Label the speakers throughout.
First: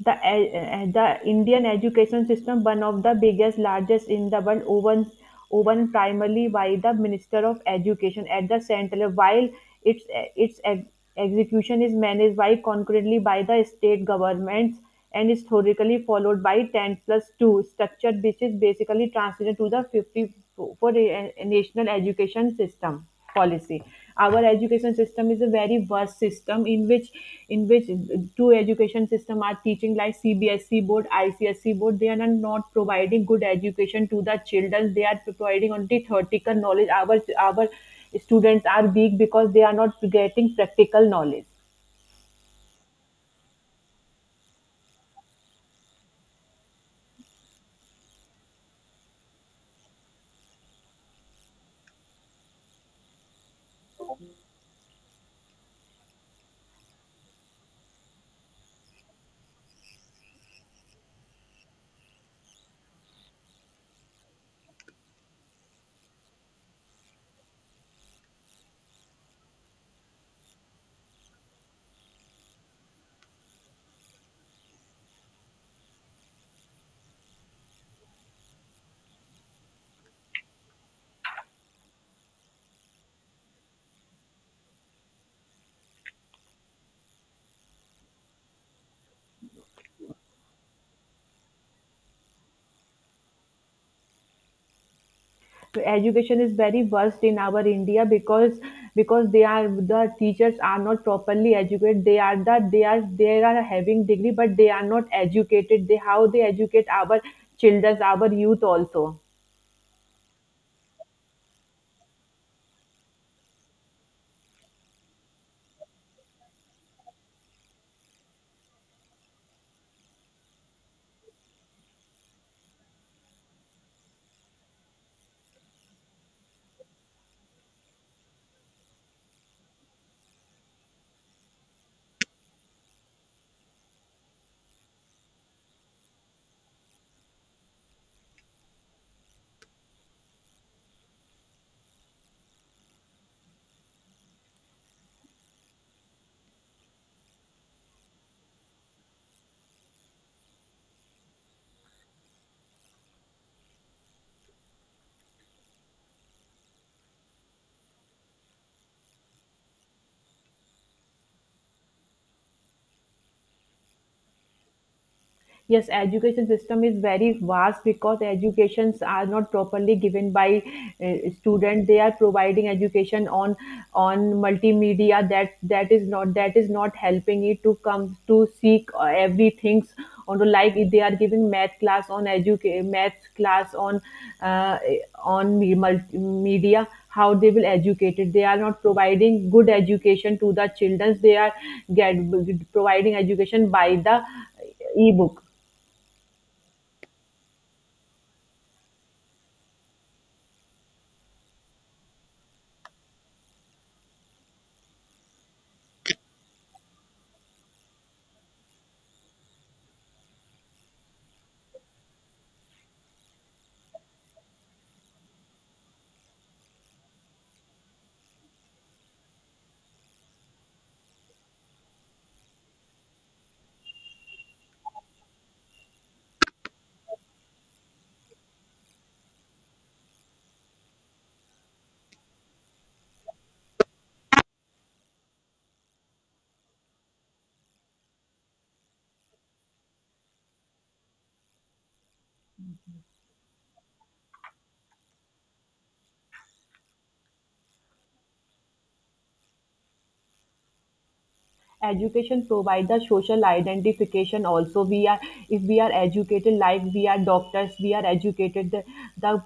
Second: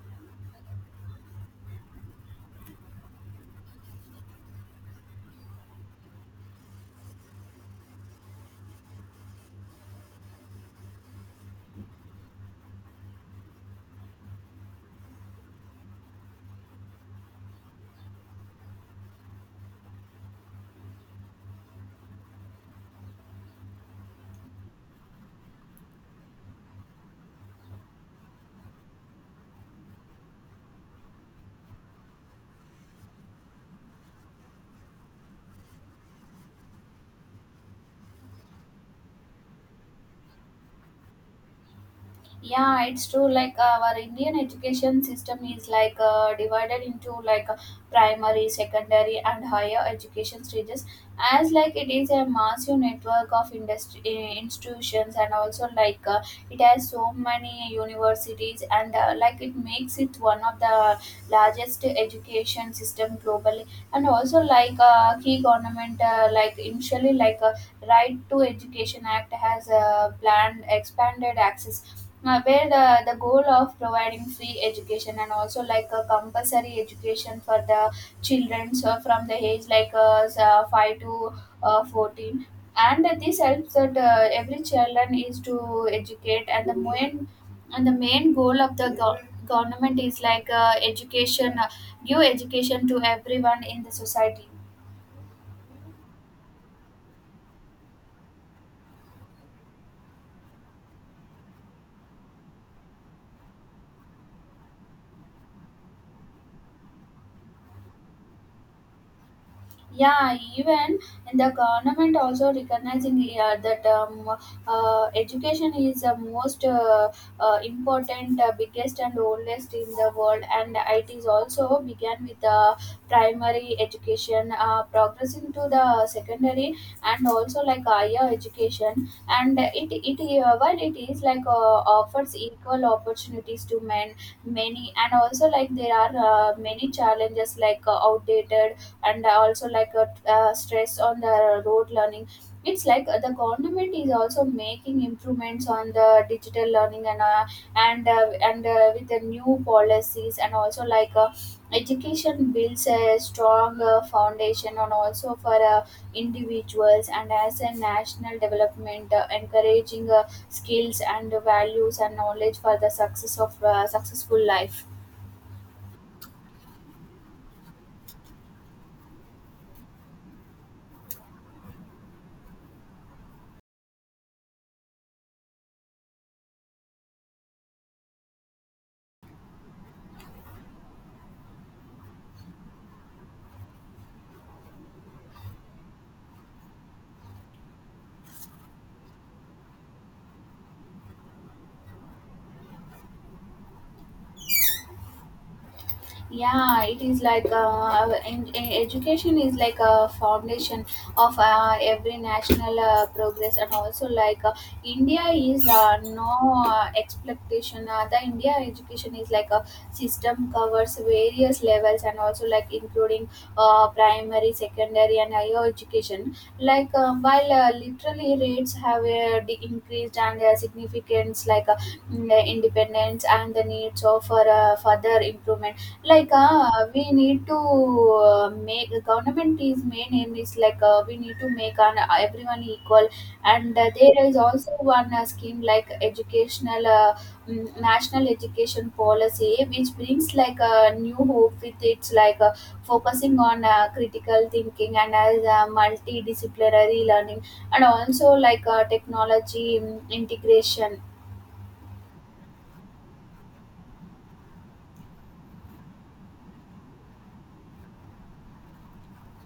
Speaker 1: The Indian education system, one of the biggest, largest in the world, woven woven primarily by the Minister of Education at the central, while its execution is managed by, concurrently, by the state governments, and is historically followed by 10 plus 2 structure, which is basically transition to the 54 national education system policy. Our education system is a very vast system in which in which two education system are teaching, like CBSE board, icse board. They are not providing good education to the children. They are providing only theoretical knowledge. Our students are weak because they are not getting practical knowledge.
Speaker 2: Yeah, it's true. Our Indian education system is divided into primary, secondary, and higher education stages. As like it is a massive network of institutions, and also it has so many universities, and like it makes it one of the largest education system globally. And also key government, like initially, Right to Education Act has planned expanded access where the goal of providing free education and also like a compulsory education for the children so from the age 5 to 14, and this helps that every children is to educate and the main goal of the government is like education, give education to everyone in the society.
Speaker 1: Education is very worst in our india because because they are the teachers are not properly educated. They are having degree but they are not educated. They, how they educate our children, our youth also?
Speaker 2: Yeah, even in the government also recognizing that education is the most important, biggest and oldest in the world, and it is also began with the primary education, progressing to the secondary and also like higher education, and it while it is like offers equal opportunities to men many, and also like there are many challenges like outdated and also like a, stress on the road learning. It's like the government is also making improvements on the digital learning and with the new policies, and also like education builds a strong foundation and also for individuals and as a national development, encouraging skills and values and knowledge for the success of successful life.
Speaker 1: Yes, education system is very vast because educations are not properly given by, uh, student. They are providing education on multimedia. That is not, that is not helping it to come to seek everything on the, like they are giving math class on educate, math class uh, on media. How they will educate it? They are not providing good education to the children. They are get providing education by the ebook.
Speaker 2: Yeah, it is like in education is like a foundation of every national progress, and also like India is no expectation. The India education is like a system, covers various levels and also like including primary, secondary and higher education. While literally rates have increased, and significance like independence and the needs of for further improvement, we need to make government is main aim is like we need to make an, everyone equal. And there is also one scheme like educational, national education policy, which brings like a new hope with its like focusing on critical thinking and as multidisciplinary learning, and also like technology integration.
Speaker 1: Education provides the social identification also. We are, if we are educated, like we are doctors, we are educated. The,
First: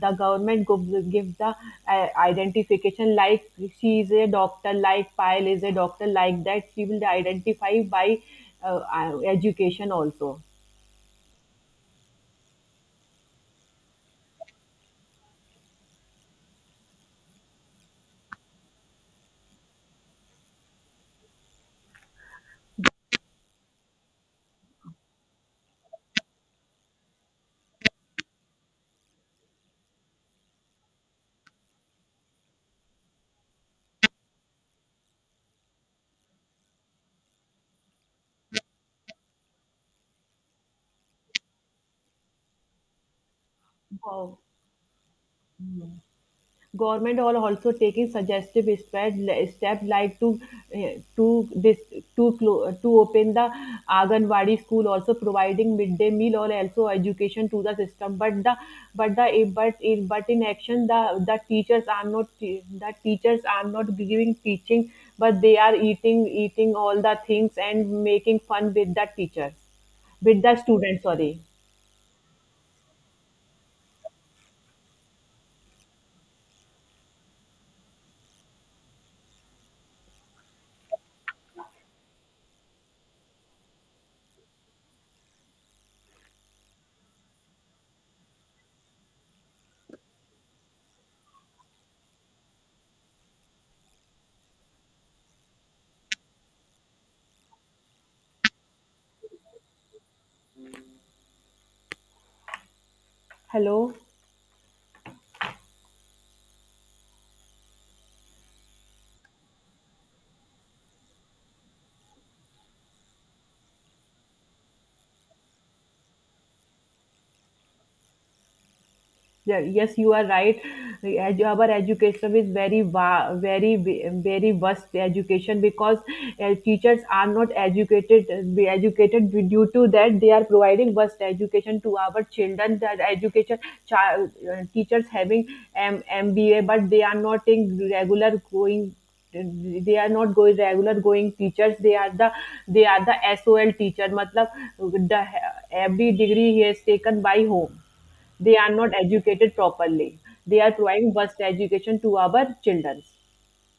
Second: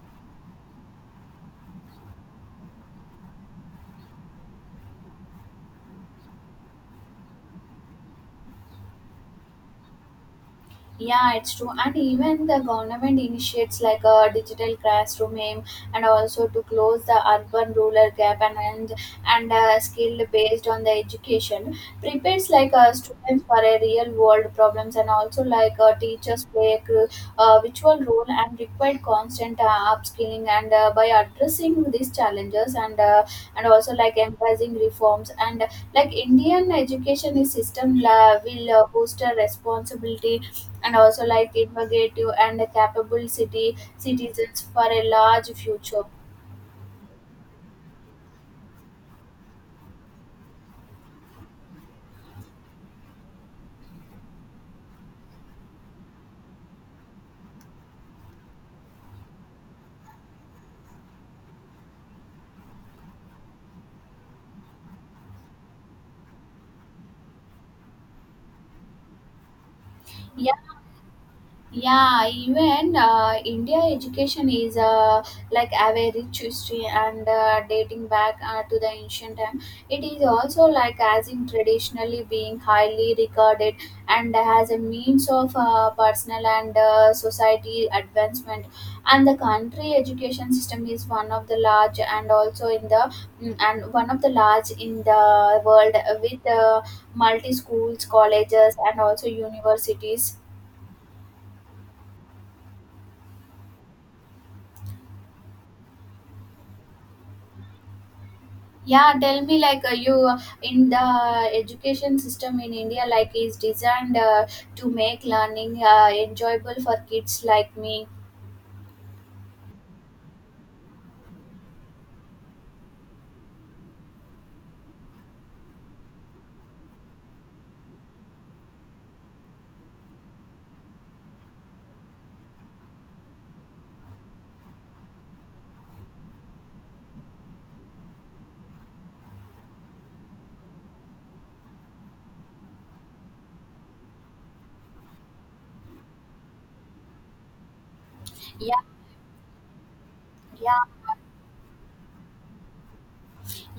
Speaker 1: the government gives the identification, like she is a doctor, like Pyle is a doctor, like that she will identify by education also.
Speaker 2: Yeah, it's true. And even the government initiates like a digital classroom aim and also to close the urban rural gap, and skill based on the education prepares like students for a real world problems, and also like teachers play a virtual role and require constant upskilling, and by addressing these challenges and and also like embracing reforms and like Indian education is system la will boost a responsibility and also like innovative and capable city
Speaker 1: Wow.
Speaker 2: citizens for a large future.
Speaker 1: Government are also taking suggestive steps, steps like to to this to open the Anganwadi school, also providing midday meal or also education to the system. But the but the but in action the teachers are not, the teachers are not giving teaching, but they are eating all the things and making fun with the teachers, with
Speaker 2: Yeah,
Speaker 1: the students. Sorry,
Speaker 2: yeah. Even India education is like have a rich history and dating back to the ancient time. It is also like as in traditionally being highly regarded and has a means of personal and society advancement, and the country education system is one of the large and also in the mm, and one of the large in the world with multi schools, colleges and also universities.
Speaker 1: hello.
Speaker 2: Yeah, tell me like you in the education system in India like is designed to make learning enjoyable for kids like me.
Speaker 1: Yeah, yes, you are right. Like, our education is very, very, very vast education because teachers are not educated. Be educated, due to that they are providing vast education to our children. That education, child, teachers having MBA, but they are not in regular going. They are not going, regular going teachers. They are the Sol teacher matlab, the every degree he has taken by home. They are
Speaker 2: Yeah,
Speaker 1: not educated properly. They are
Speaker 2: yeah.
Speaker 1: providing worst education to our children.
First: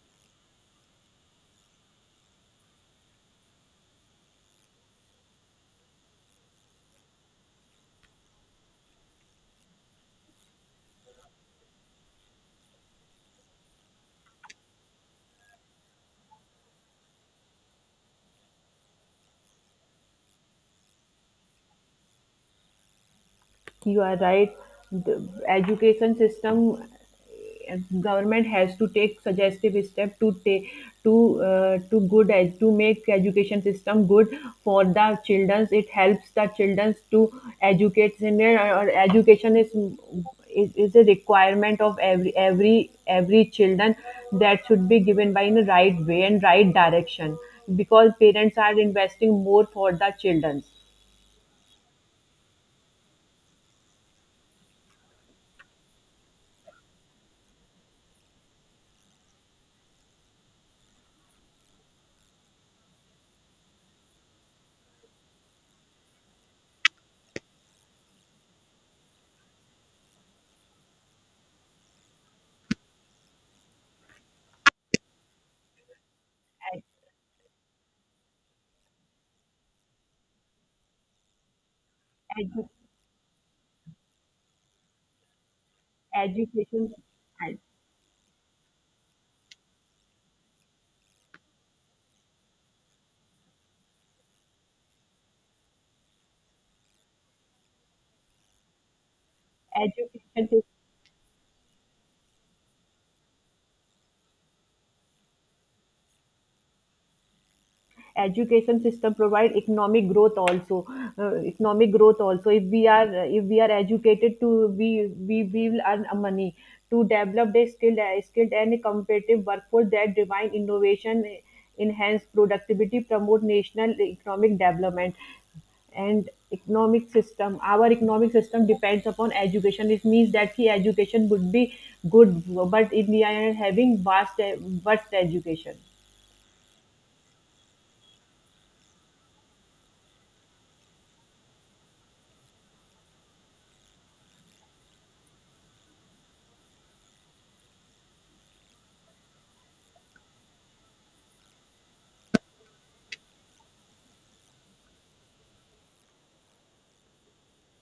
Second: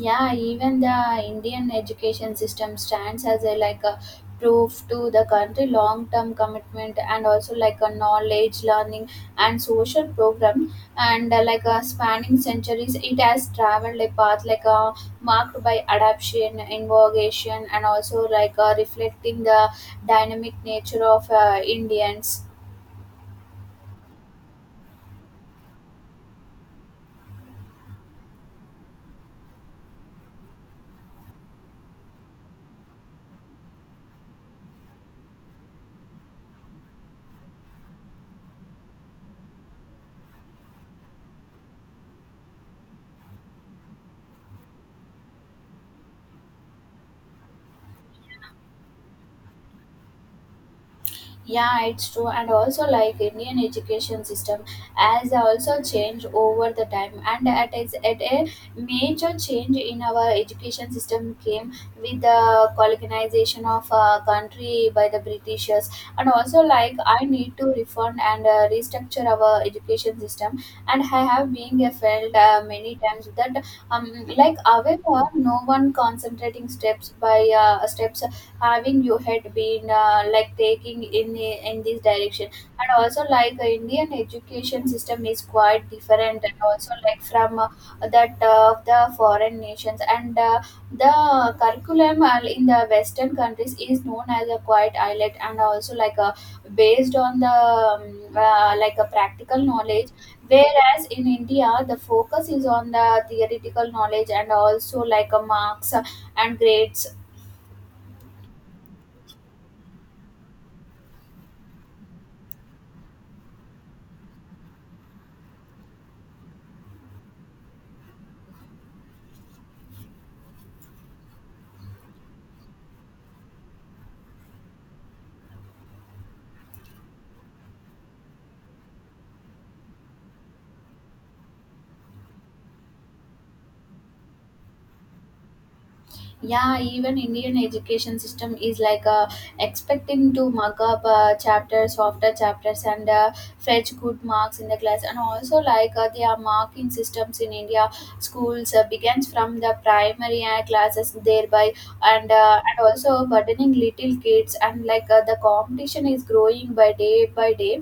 Speaker 2: Yeah. Even the Indian education system stands as a like a proof to the country long term commitment, and also like a knowledge learning and social program, and like a spanning centuries, it has traveled a path like a marked by adaptation, innovation, and also like a reflecting the dynamic nature of Indians.
Speaker 1: You are right. The education system, government has to take suggestive step, to take to, to good to make education system good for the children. It helps the children to educate them, or education is a requirement of every children. That should be given by in the right way and right direction, because parents are investing more for the children.
Speaker 2: Yeah, it's true, and also like Indian education system has also changed over the time, and at is at a major change in our education system came with the colonization of a country by the Britishers, and also like I need to refund and restructure our education system, and I have been felt many times that um however no one concentrating steps by steps having you had been like taking in this
Speaker 1: Ed-
Speaker 2: direction.
Speaker 1: edu-
Speaker 2: And also like Indian education system is quite different, and
Speaker 1: education
Speaker 2: also like from that of the foreign nations, and the curriculum in the western countries is known as a quite islet, and also like a based on the like a practical knowledge,
Speaker 1: education sys-
Speaker 2: whereas in India the focus is on the theoretical knowledge and also like a marks and grades.
Speaker 1: education system provide economic growth also. Economic growth also, if we are, if we are educated to, we will earn a money to develop a skilled, skilled and competitive workforce that divine innovation, enhance productivity, promote national economic development. And economic system, our economic system depends upon education. It means that the education would be good, but India is having vast vast education.
Speaker 2: Yeah, even Indian education system is like expecting to mug up chapters after chapters and fetch good marks in the class, and also like their marking systems in India schools begins from the primary classes thereby, and also burdening little kids, and like the competition is growing by day by day,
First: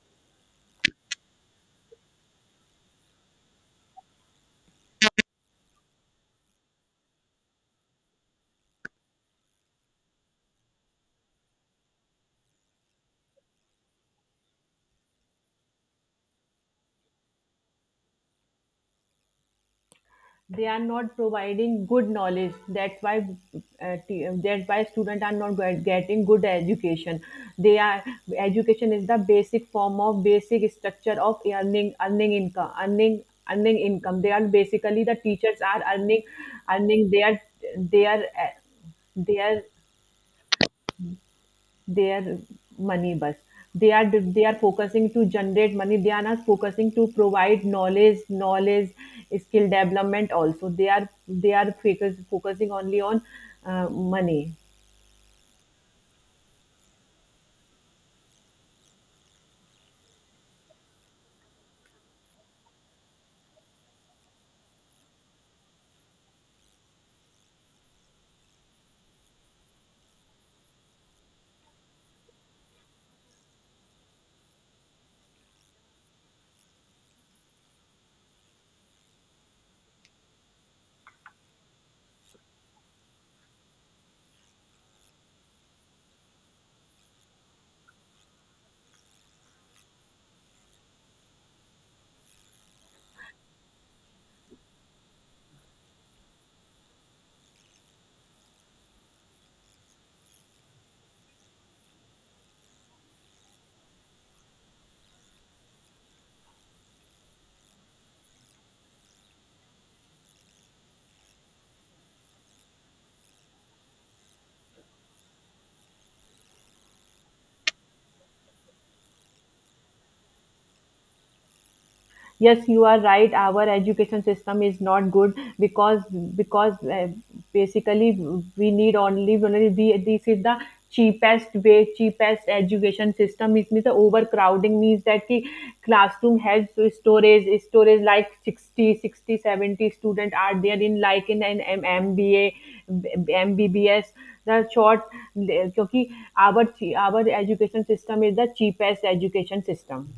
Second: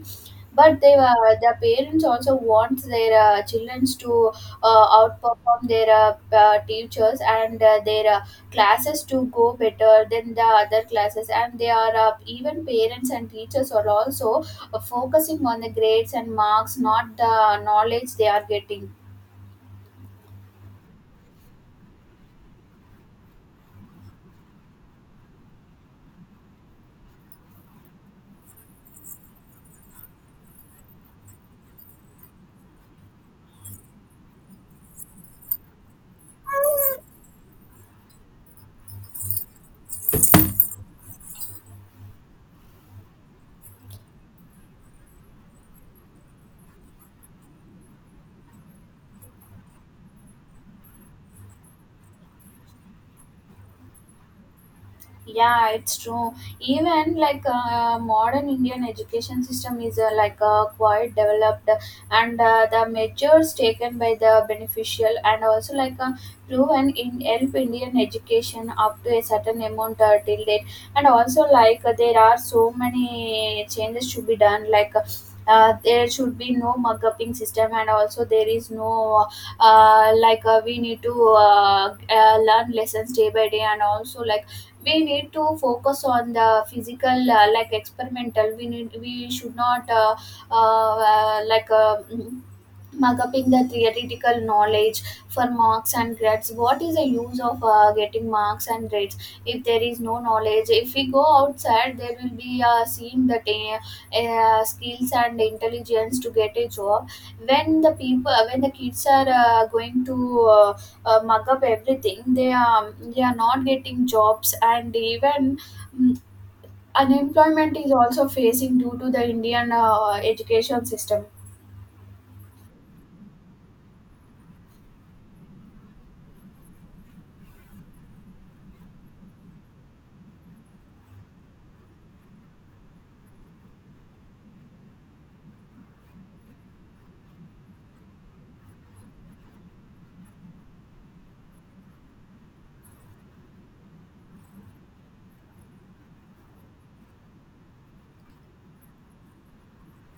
Speaker 2: but they were the parents also want their children to outperform their teachers and their classes to go better than the other classes. And they are, even parents and teachers are also focusing on the grades and marks, not the knowledge they are getting.
Speaker 1: They are not providing good knowledge. That's why, that's why students are not getting good education. They are, education is the basic form, of basic structure of earning, income. They are basically, the teachers are earning, earning their, their uh, their their money bus. They are focusing to generate money. They are not focusing to provide knowledge, skill development also. They are, they are focusing only on money.
Speaker 2: Yeah, it's true. Even like modern Indian education system is quite developed, and the measures taken by the beneficial and also like proven in help Indian education up to a certain amount till date, and also like there are so many changes to be done like there should be no mug upping system, and also there is no we need to learn lessons day by day, and also like we need to focus on the physical like experimental. We should not uh, uh, like uh, mm, mug up in the theoretical knowledge for marks and grades. What is the use of getting marks and grades if there is no knowledge? If we go outside there will be seeing that skills and intelligence to get a job. When the people, when the kids are going to uh, mug up everything, they are not getting jobs, and even mm, unemployment is also facing due to the Indian education system.
Speaker 1: Yes, you are right. Our education system is not good because, because uh, basically, we need only, only the, this is the cheapest way, cheapest education system. It means the overcrowding, means that the classroom has storage like 60, 60, 70 60 student are there, in like in an mba, mbbs, the short, because our our education system is the cheapest education system.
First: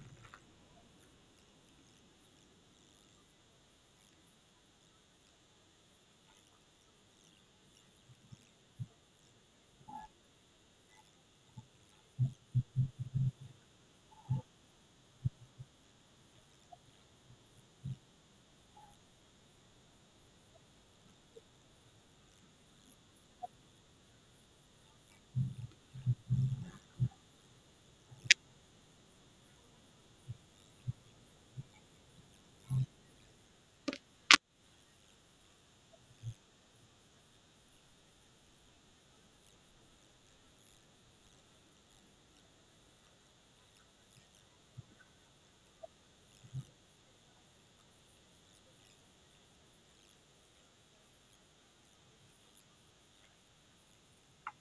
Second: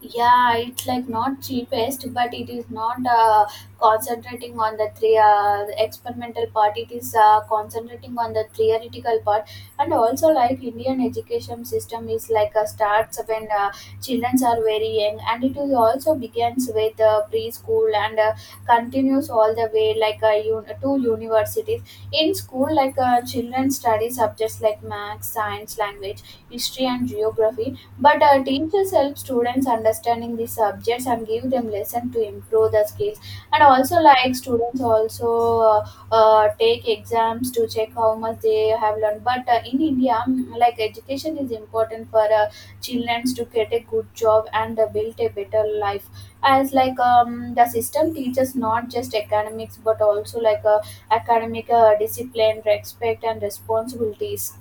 Speaker 2: Yeah, it's like not cheapest, but it is not concentrating on the three experimental part. It is concentrating on the theoretical part. And also like Indian education system is like a starts when children are very young, and it is also begins with preschool and continues all the way to universities. In school, like children study subjects like math, science, language, history and geography, but teachers help students understanding the subjects and give them lesson to improve the skills. And also, like students also uh, take exams to check how much they have learned. But in India, like education is important for children to get a good job and build a better life. As like the system teaches not just academics but also like academic discipline, respect, and responsibilities.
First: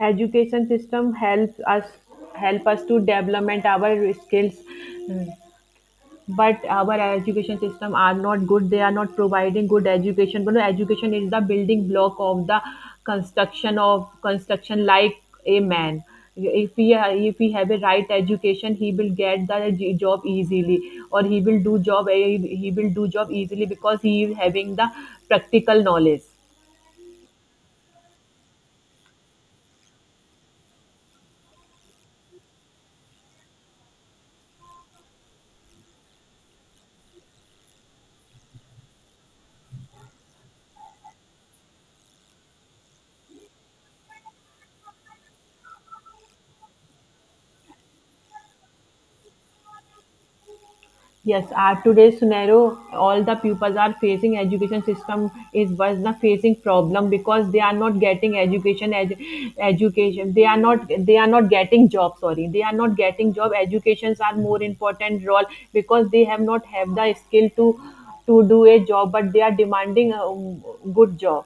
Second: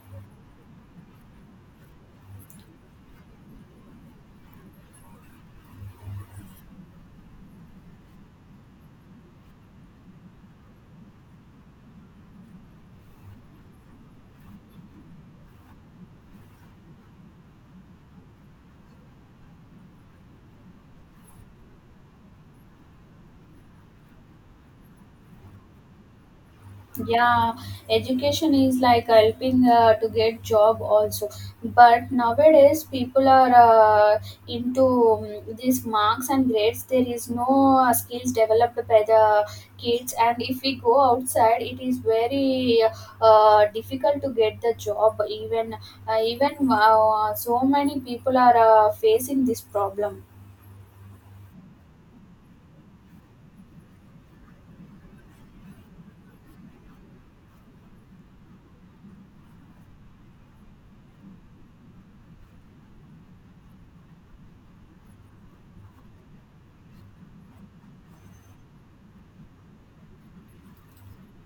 Speaker 1: Education system helps us, help us to development our skills, but our education system are not good. They are not providing good education. But education is the building block of the construction, of construction, like a man, if he, if he have a right education, he will get the job easily, or he will do job, he will do job easily, because he is having the practical knowledge.
Speaker 2: Yeah, education is like helping to get job also, but nowadays people are into these marks and grades. There is no skills developed by the kids, and if we go outside it is very difficult to get the job. Even so many people are facing this problem.
Speaker 1: Yes, at today's scenario, all the pupils are facing, education system is was the facing problem because they are not getting education, education. They are not, they are not getting job. Sorry, they are not getting job. Educations are more important role because they have not have the skill to do a job, but they are demanding a, good job.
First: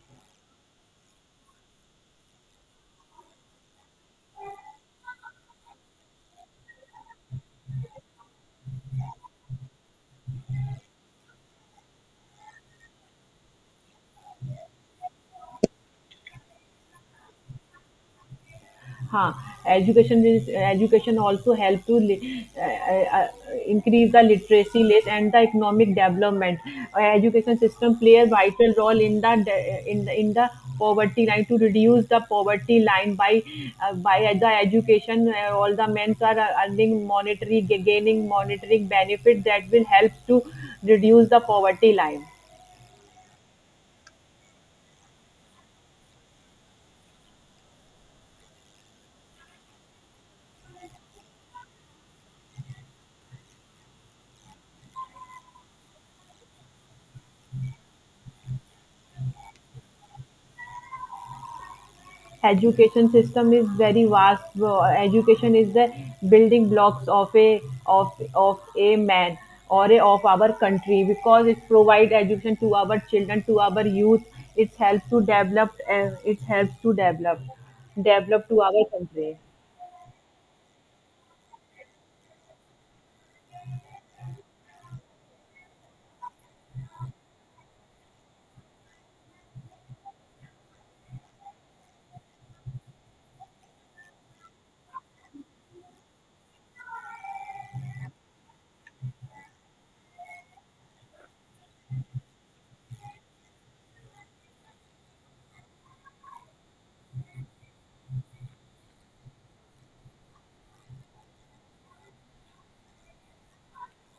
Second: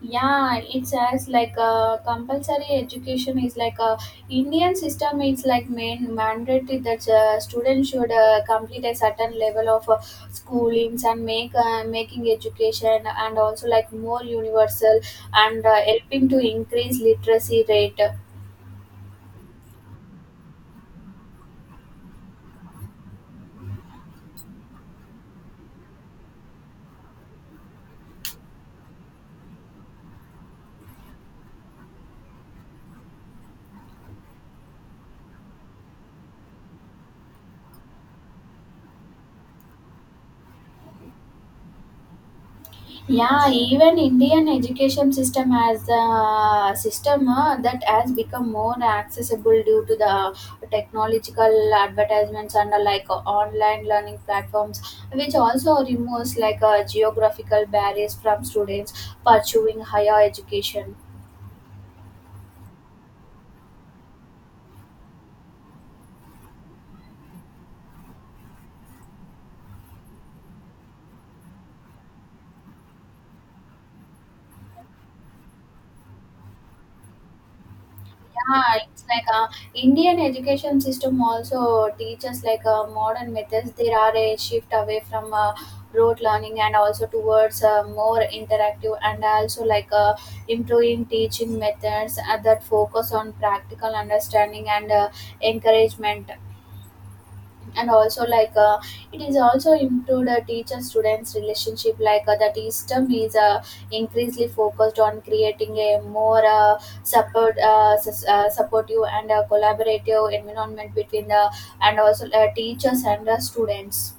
Speaker 2: Yeah, it says like a compulsory education is like a Indian system is like main mandatory that students should complete a certain level of schoolings, and make making education and also like more universal, and helping to increase literacy rate.
Speaker 1: Huh. Education is, education also help to increase the literacy rate and the economic development. Education system play a vital role in the in the poverty line, to reduce the poverty line by, by the education. All the men are, earning monetary gaining monetary benefit that will help to reduce the poverty line.
Speaker 2: Yeah, even Indian education system has a system that has become more accessible due to the technological advertisements, and like online learning platforms, which also removes like geographical barriers from students pursuing higher education.
Speaker 1: Education system is very vast, bro. Education is the building blocks of a, of a man, or a, of our country, because it provides education to our children, to our youth. It helps to develop, it helps to develop develop to
Speaker 2: Yeah,
Speaker 1: our
Speaker 2: it's like
Speaker 1: country.
Speaker 2: uh, Indian education system also teaches like modern methods. There are a shift away from rote learning and also towards more interactive and also improving teaching methods that focus on practical understanding and encouragement and also it is also into the teacher students relationship the system is increasingly focused on creating a more supportive and collaborative environment between the and also teachers and the students.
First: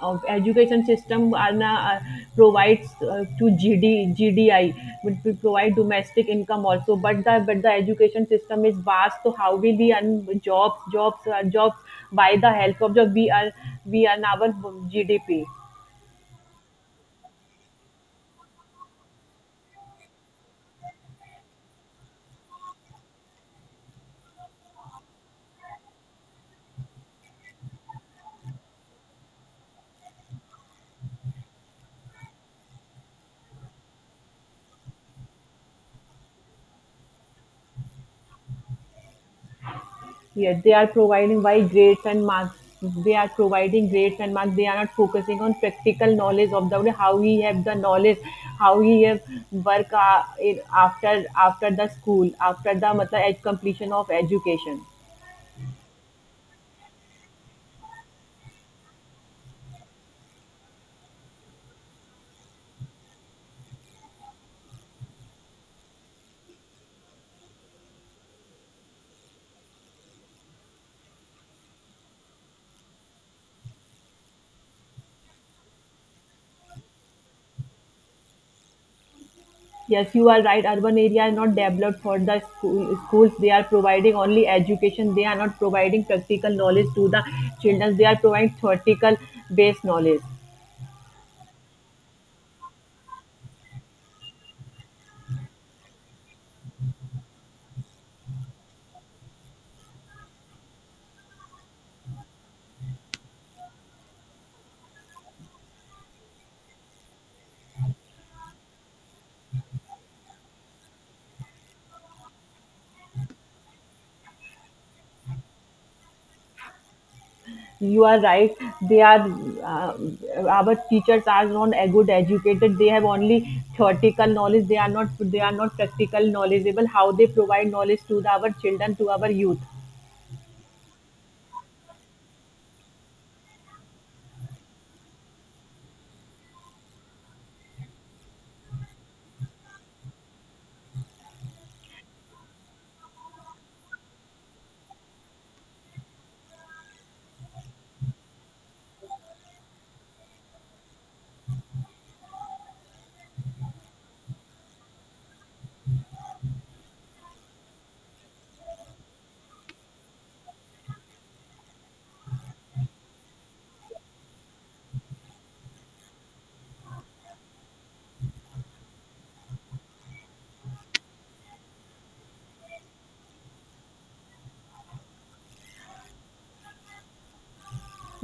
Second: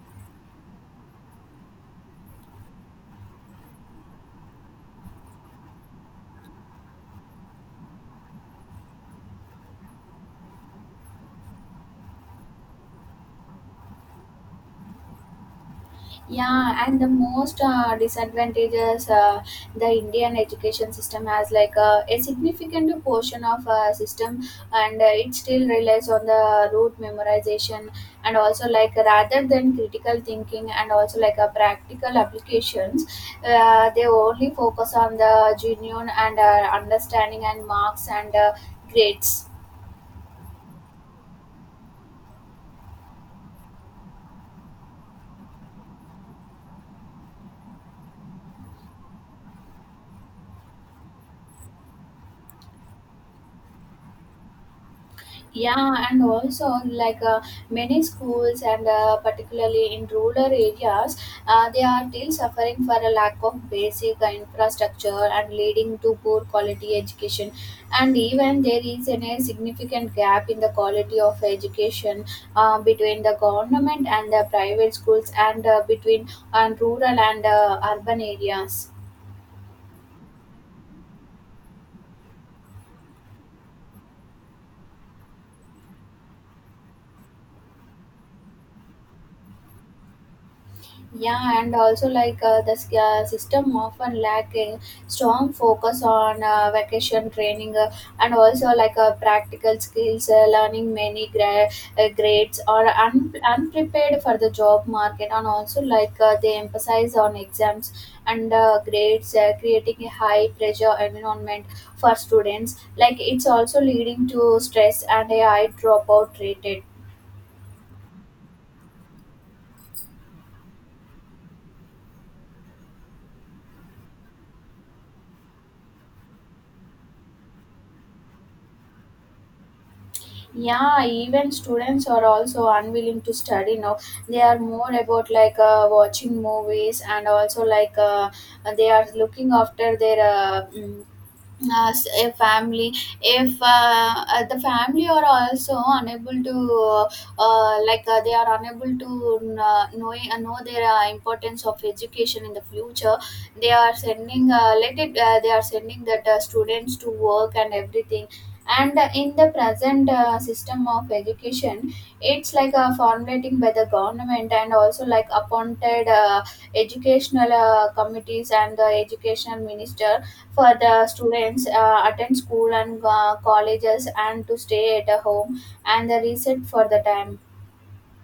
Speaker 1: Of education system are na, provides, to GD, GDI, which will provide domestic income also. But the education system is vast, so how will we earn jobs, jobs, by the help of the, we are, we earn our GDP.
Speaker 2: Yeah, and the most disadvantages the Indian education system has like a significant portion of system, and it still relies on the rote memorization and also like rather than critical thinking and also like a practical applications, they only focus on the genuine and understanding and marks and grades.
Speaker 1: Yeah, they are providing by grades and marks. They are providing grades and marks. They are not focusing on practical knowledge of the, how we have the knowledge, how we have work, after, after the school, after the matlab, completion of education.
Speaker 2: Yeah, and also many schools and particularly in rural areas, they are still suffering for a lack of basic infrastructure and leading to poor quality education. And even there is an, a significant gap in the quality of education between the government and the private schools and between and rural and urban areas.
Speaker 1: Yes, you are right. Urban area are not developed for the school, schools. They are providing only education. They are not providing practical knowledge to the children. They are providing theoretical based knowledge.
Speaker 2: Yeah, and also the system often lack a strong focus on vacation training and also practical skills, learning many grades or unprepared for the job market, and also they emphasize on exams and grades, creating a high pressure environment for students. Like it's also leading to stress and a high dropout rate.
Speaker 1: You are right. They are, uh, our teachers are not a good educated. They have only theoretical knowledge. They are not, they are not practical knowledgeable. How they provide knowledge to the, our children, to our youth?
Speaker 2: Yeah, even students are also unwilling to study now. They are more about watching movies and also they are looking after their as a family. If the family are also unable to they are unable to know their importance of education in the future. They are sending let it they are sending that students to work and everything. And in the present system of education it's like formulating by the government and also like appointed educational committees and the educational minister for the students attend school and colleges and to stay at a home and the reset for the time.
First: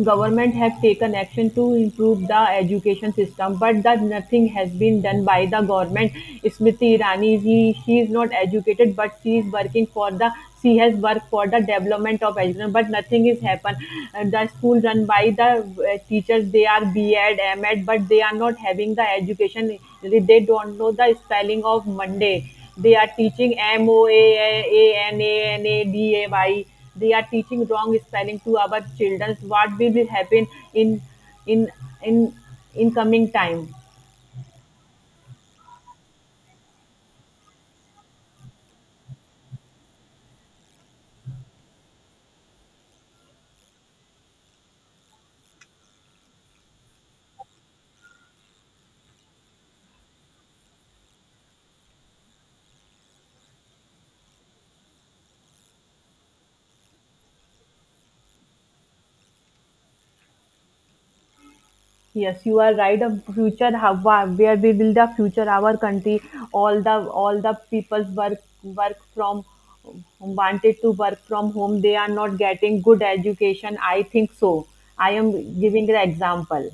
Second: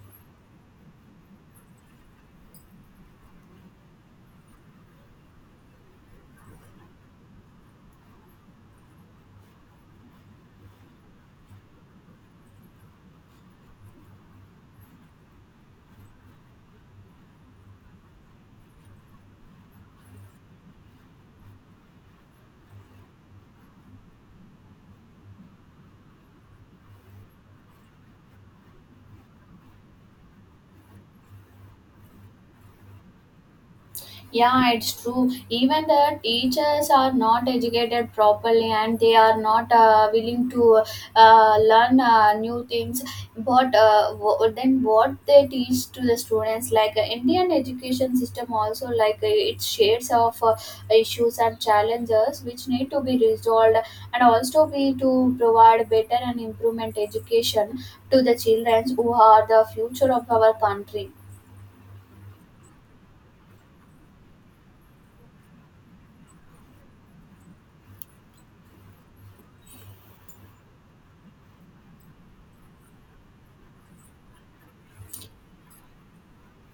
Speaker 1: Government have taken action to improve the education system, but that nothing has been done by the government. Smriti Irani, she is not educated, but she is working for the, she has worked for the development of education, but nothing is happened. The school run by the teachers, they are B.Ed, M.Ed, but they are not having the education. They don't know the spelling of Monday. They are teaching Moaananaday. They are teaching wrong spelling to our children. What will happen in in in in coming time?
Speaker 2: Yeah, it's true. Even the teachers are not educated properly and they are not willing to learn new things. But then what they teach to the students, like Indian education system also, like its shades of issues and challenges which need to be resolved. And also we to provide better and improvement education to the children who are the future of our country.
Speaker 1: Yes, you are right. Of future, how, where we will, the future our country. All the, all the people's work, work from wanted to work from home. They are not getting good education, I think so. I am giving the example.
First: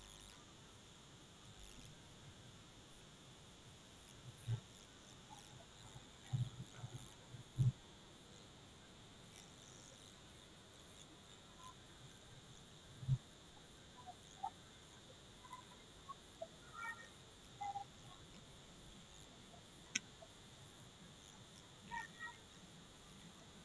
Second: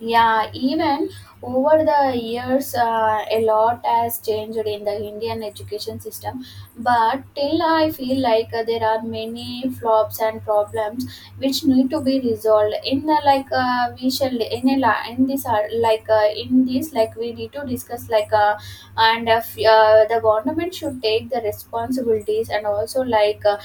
Speaker 2: Yeah, even over the years, a lot has changed in the Indian education system. But till I feel like there are many flops and problems which need to be resolved. In the like, we shall in a in this in this like we need to discuss and the government should take the responsibilities and also like. Uh,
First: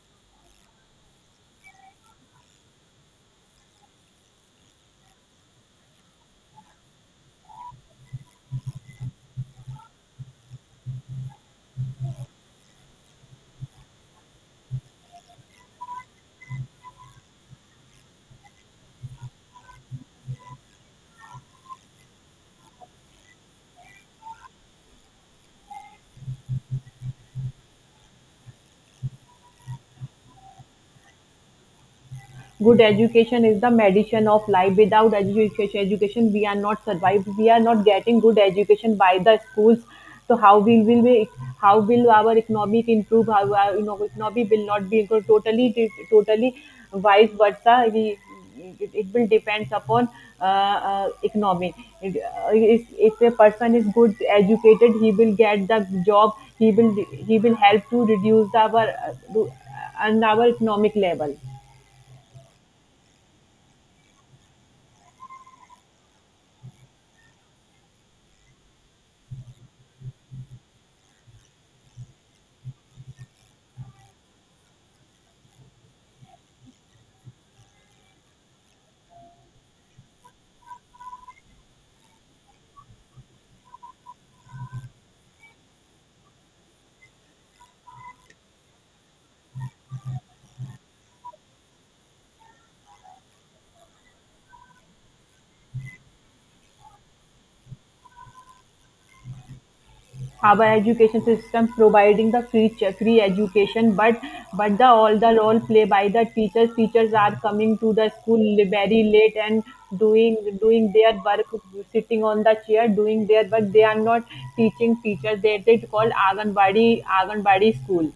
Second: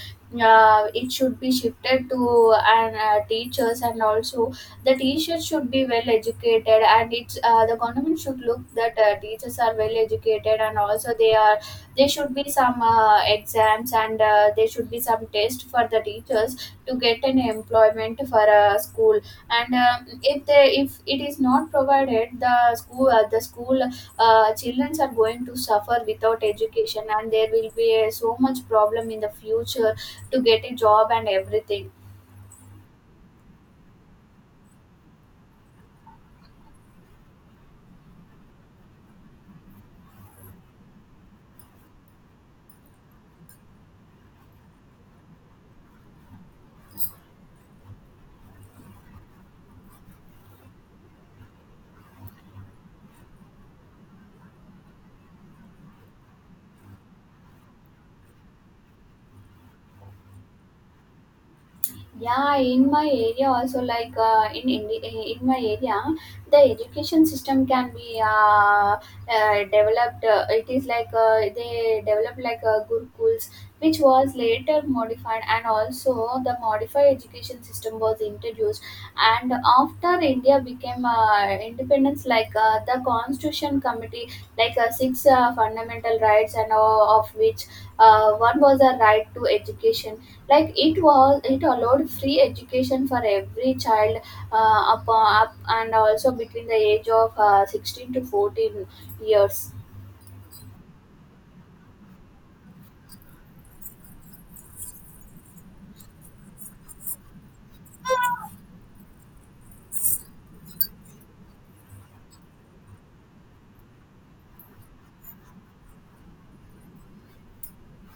Speaker 2: uh, It should be shifted to and teachers and also the teachers should be well educated and it's the government should look that teachers are well educated and also they are there should be some exams and there should be some test for the teachers to get an employment for a school. And if they if it is not provided the school children are going to suffer without education and there will be so much problem in the future to get a job and everything.
Speaker 1: Good education is the medicine of life. Without education, we are not survive. We are not getting good education by the schools, so how will our economic improve? How our, you know, economy will not be improved, totally, vice versa. It will depends upon, uh, economy. If a person is good educated, he will get the job. He will he will help to reduce our, and our economic level.
Speaker 2: Yeah, in my area also like in in my area the education system can be developed. It is like they developed like gurukuls which was later modified and also the modified education system was introduced. And after India became independence like the constitution committee like six fundamental rights and of which one was a right to education, like it was it allowed free education for every child up and also between the age of 16 to 14 years.
Speaker 1: Our education system providing the free free education, but the all the role play by the teachers. Teachers are coming to the school, very late, and doing their work, sitting on the chair doing their work. They are not teaching teachers. They call aganbadi, aganbadi school,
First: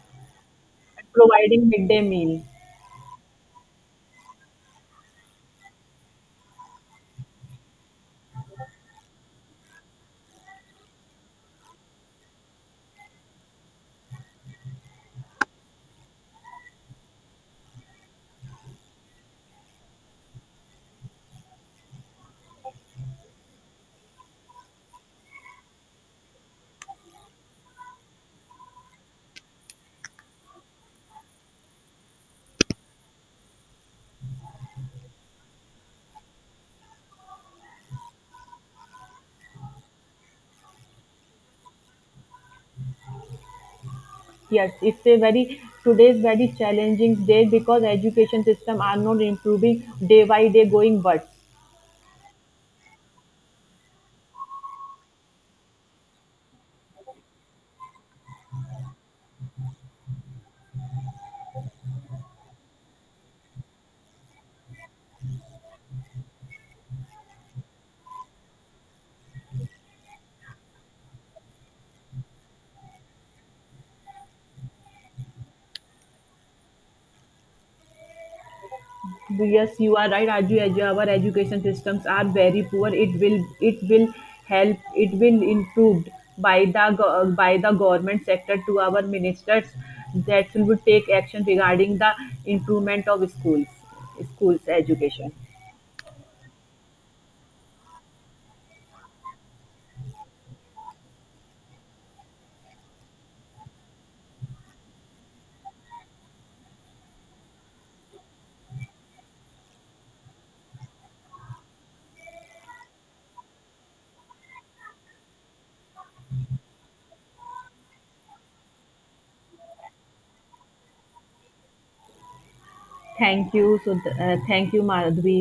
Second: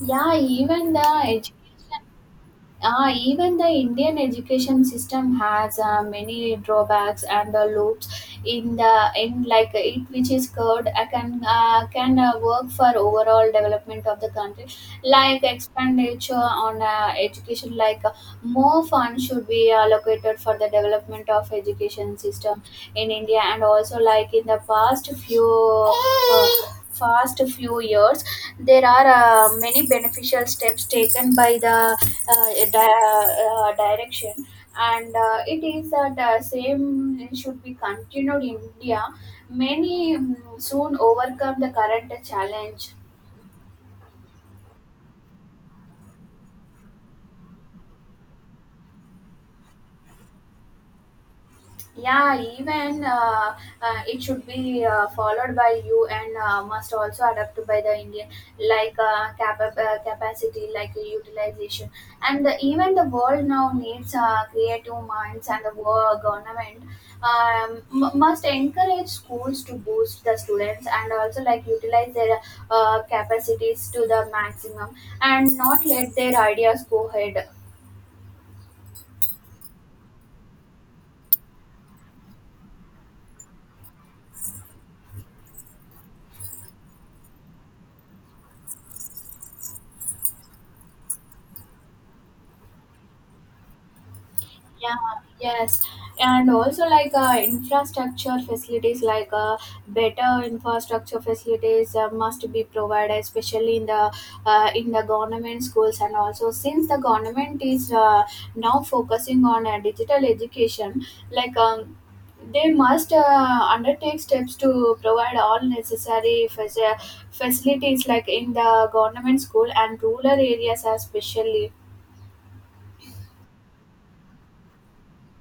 Speaker 2: Yeah, even the education
Speaker 1: providing midday meal.
Speaker 2: even the Indian education system has many drawbacks and loops in the in like it which is called can work for overall development of the country, like expenditure on education like more funds should be allocated for the development of education system in India. And also like in the past few years there are many beneficial steps taken by the direction. And it is that same should be continued in India. Many soon overcome the current challenge.
Speaker 1: Yes, it's a very, today's very challenging day, because education system are not improving, day by day going worse.
Speaker 2: Yeah, even it should be followed by you and must also adapted by the Indian, capacity like utilization. And the, even the world now needs creative minds and the world government must encourage schools to boost the students and also like utilize their capacities to the maximum and not let their ideas go ahead.
Speaker 1: Yes, you are right, Raju. As our education systems are very poor, it will help. It will improved by the by the government sector, to our ministers, that will take action regarding the improvement of schools, schools
Speaker 2: Yeah,
Speaker 1: education.
Speaker 2: yes. And also like infrastructure facilities like better infrastructure facilities must be provided especially in the government schools. And also since the government is now focusing on digital education like they must undertake steps to provide all necessary facilities like in the government school and rural areas especially.
Speaker 1: Thank you. So thank you, Madhvi.